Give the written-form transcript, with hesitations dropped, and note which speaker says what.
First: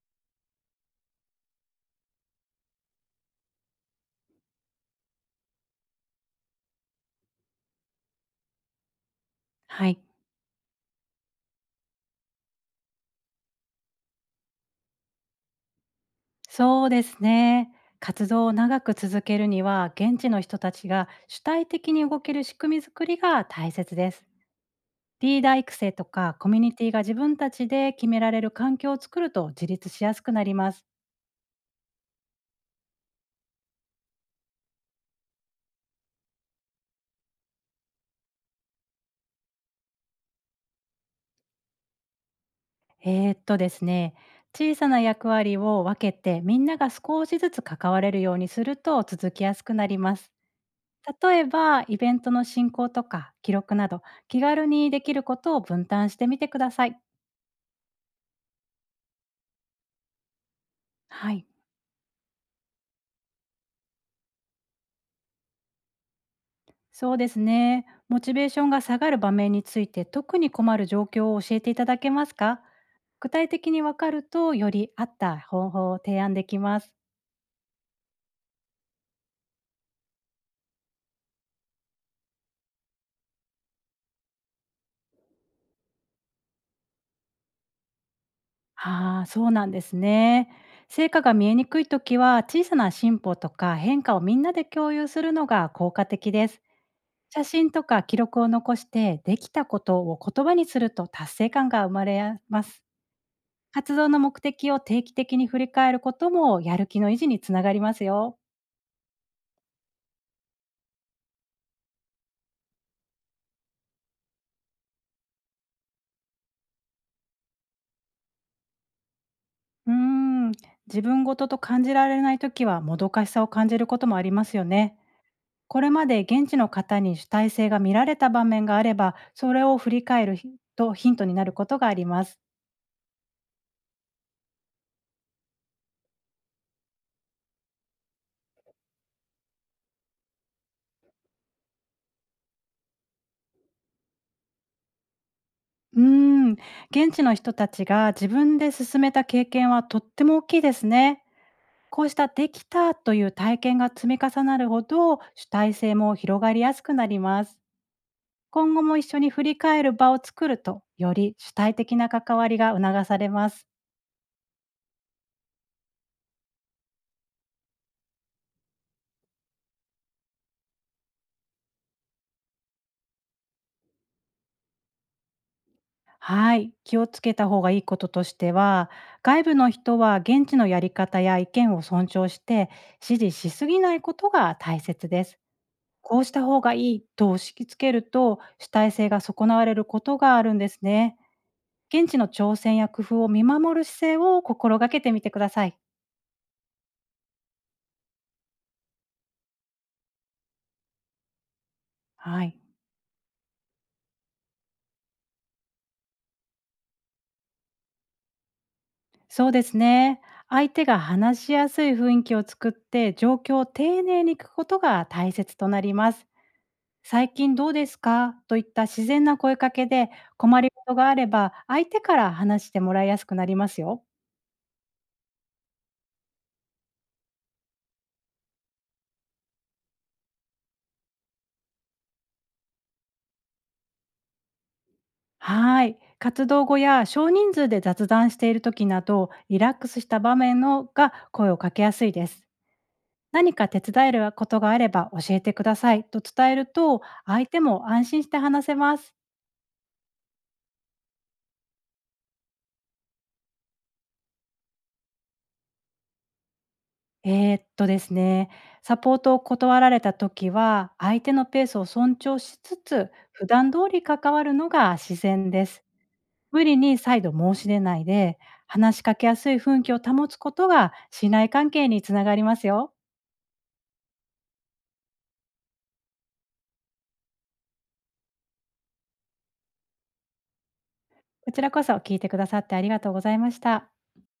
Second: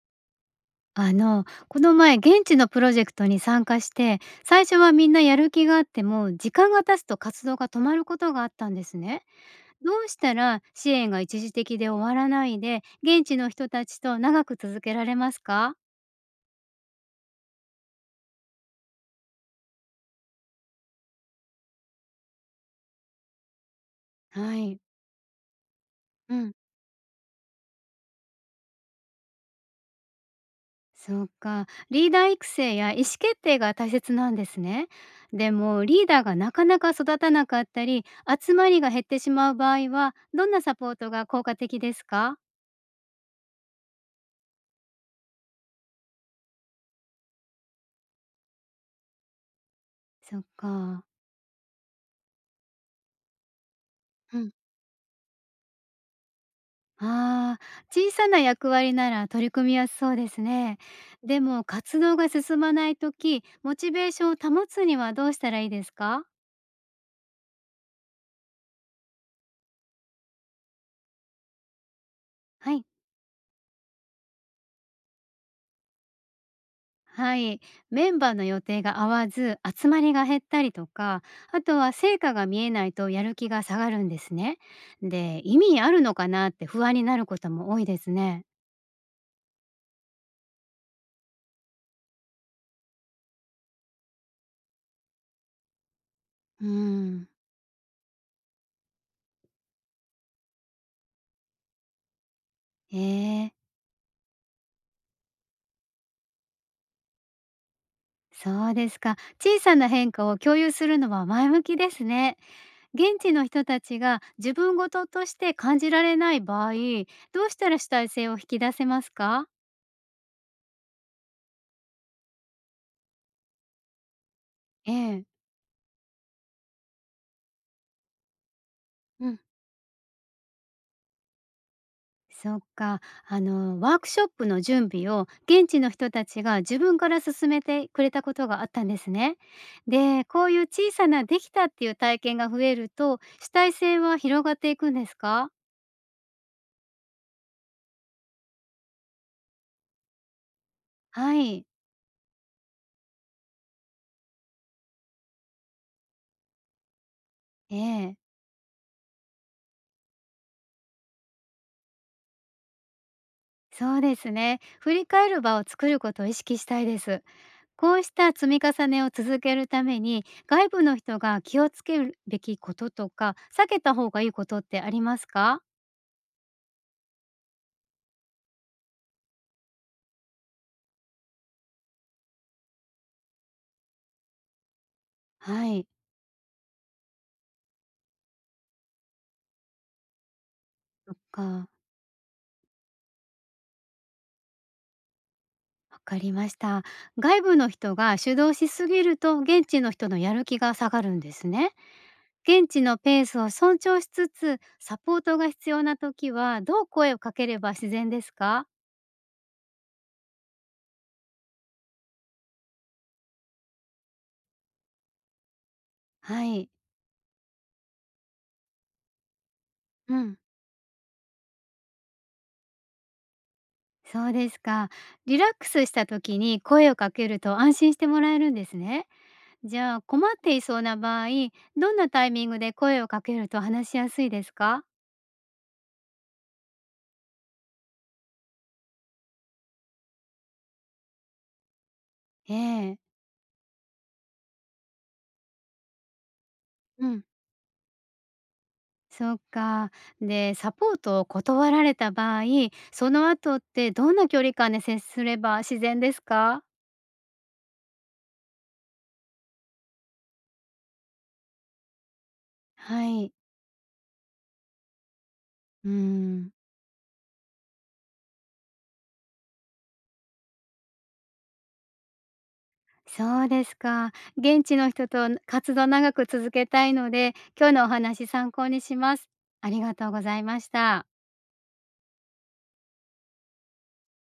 Speaker 1: この前現地のプロジェクトに参加して、最初はみんなやる気があっても、時間が経つと活動が止まることがあったんですね。
Speaker 2: は
Speaker 1: ど
Speaker 2: い、
Speaker 1: うしたら支援が一時的で終わらないで、現地の人たちと長く続けられますか？
Speaker 2: そうですね。活動を長く続けるには、現地の人たちが主体的に動ける仕組み作りが大切です。
Speaker 1: はい。
Speaker 2: リーダー育成と
Speaker 1: う
Speaker 2: かコ
Speaker 1: ん。
Speaker 2: ミュニティが自分たちで決められる環境を作ると自立しやすくなります。
Speaker 1: そうか。リーダー育成や意思決定が大切なんですね。でも、リーダーがなかなか育たなかったり、集まりが減ってしまう場合は、どんなサポートが効果的ですか？
Speaker 2: ですね、小さな役割を分けて、みんなが少しずつ関われるようにすると続きやすくなります。
Speaker 1: そっか。
Speaker 2: 例えば、イベントの進行とか記録など、
Speaker 1: う
Speaker 2: 気
Speaker 1: ん。
Speaker 2: 軽にできることを分担してみてください。
Speaker 1: ああ、小さな役割なら取り組みやすそうですね。
Speaker 2: は
Speaker 1: で
Speaker 2: い。
Speaker 1: も活動が進まないとき、モチベーションを保つにはどうしたらいいですか？
Speaker 2: そうですね。モチベーションが下がる場面について、特に困る状況を教えていただけますか？
Speaker 1: はい。
Speaker 2: 具体的に分かると、より合った方法を提案できます。
Speaker 1: はい。メンバーの予定が合わず、集まりが減ったりとか、あとは成果が見えないとやる気が下がるんですね。で、意味あるのかなって不安になることも多いですね。
Speaker 2: ああ、そうなんですね。成果が見えにくいときは、小さな進歩とか変化をみんなで共有するのが効果的です。
Speaker 1: うん。
Speaker 2: 写真とか記録を残して、できたことを言葉にすると達成感が生まれます。
Speaker 1: ええ。
Speaker 2: 活動の目的を定期的に振り返ることも、やる気の維持につながりますよ。
Speaker 1: そうですか。小さな変化を共有するのは前向きですね。現地の人たちが自分事として感じられない場合、どうしたら主体性を引き出せますか？
Speaker 2: うーん、自分ごとと感じられないときは、もどかしさを感じることもありますよ
Speaker 1: え
Speaker 2: ね。
Speaker 1: え、
Speaker 2: これまで現地の方に主体性が見られた場面があれば、
Speaker 1: うん、
Speaker 2: それを振り返るヒントになることがあります。
Speaker 1: そっか。ワークショップの準備を現地の人たちが自分から進めてくれたことがあったんですね。で、こういう小さなできたっていう体験が増えると、主体性は広がっていくんですか？
Speaker 2: うーん、現地の人たちが自分で進めた経験は、とっても大きいですね。
Speaker 1: はい。
Speaker 2: こうしたできたという体験が積み重なるほど、主体性も広がりやすくなります。
Speaker 1: ええ。
Speaker 2: 今後も一緒に振り返る場を作ると、より主体的な関わりが促されます。
Speaker 1: そうですね。振り返る場を作ることを意識したいです。こうした積み重ねを続けるために、外部の人が気をつけるべきこととか、避けた方がいいことってありますか？
Speaker 2: はい、気をつけた方がいいこととしては、外部の人は現地のやり方や意見を尊重して、支持しすぎないことが大切です。
Speaker 1: はい、
Speaker 2: こうした方がいいと押し付けると、主体性が損なわれることがあるんです
Speaker 1: そっ
Speaker 2: ね。
Speaker 1: か、
Speaker 2: 現地の挑戦や工夫を見守る姿勢を心がけてみてください。
Speaker 1: わかりました。外部の人が主導しすぎると、現地の人のやる気が下がるんですね。
Speaker 2: はい、
Speaker 1: 現地のペースを尊重しつつ、サポートが必要な時は、どう声をかければ自然ですか？
Speaker 2: そうですね。相手が話しやすい雰囲気を作って、状況を丁寧に聞くことが大切となります。
Speaker 1: はい、
Speaker 2: 最近どうですかといった自然な声かけで、
Speaker 1: うん、
Speaker 2: 困りごとがあれば相手から話してもらいやすくなりますよ。
Speaker 1: そうですか。リラックスした時に声をかけると安心してもらえるんですね。じゃあ困っていそうな場合、どんなタイミングで声をかけると話しやすいですか？
Speaker 2: はい。活動後や少人数で雑談している時など、リラックスした場面のが声をかけやすいです。
Speaker 1: ええ。
Speaker 2: 何か手伝えることがあれば教えてくださいと伝えると、
Speaker 1: うん。
Speaker 2: 相手も安心して話せます。
Speaker 1: そっか。で、サポートを断られた場合、その後ってどんな距離感で接すれば自然ですか？
Speaker 2: ですね、サポートを断られた時は、相手のペースを尊重しつ
Speaker 1: は
Speaker 2: つ
Speaker 1: い。
Speaker 2: 普段通り関わるのが自然です。
Speaker 1: うーん。
Speaker 2: 無理に再度申し出ないで、話しかけやすい雰囲気を保つことが信頼関係につながりますよ。
Speaker 1: そうですか。現地の人と活動長く続けたいので、今日のお話参考にします。ありがとうございました。
Speaker 2: こちらこそ、聞いてくださってありがとうございました。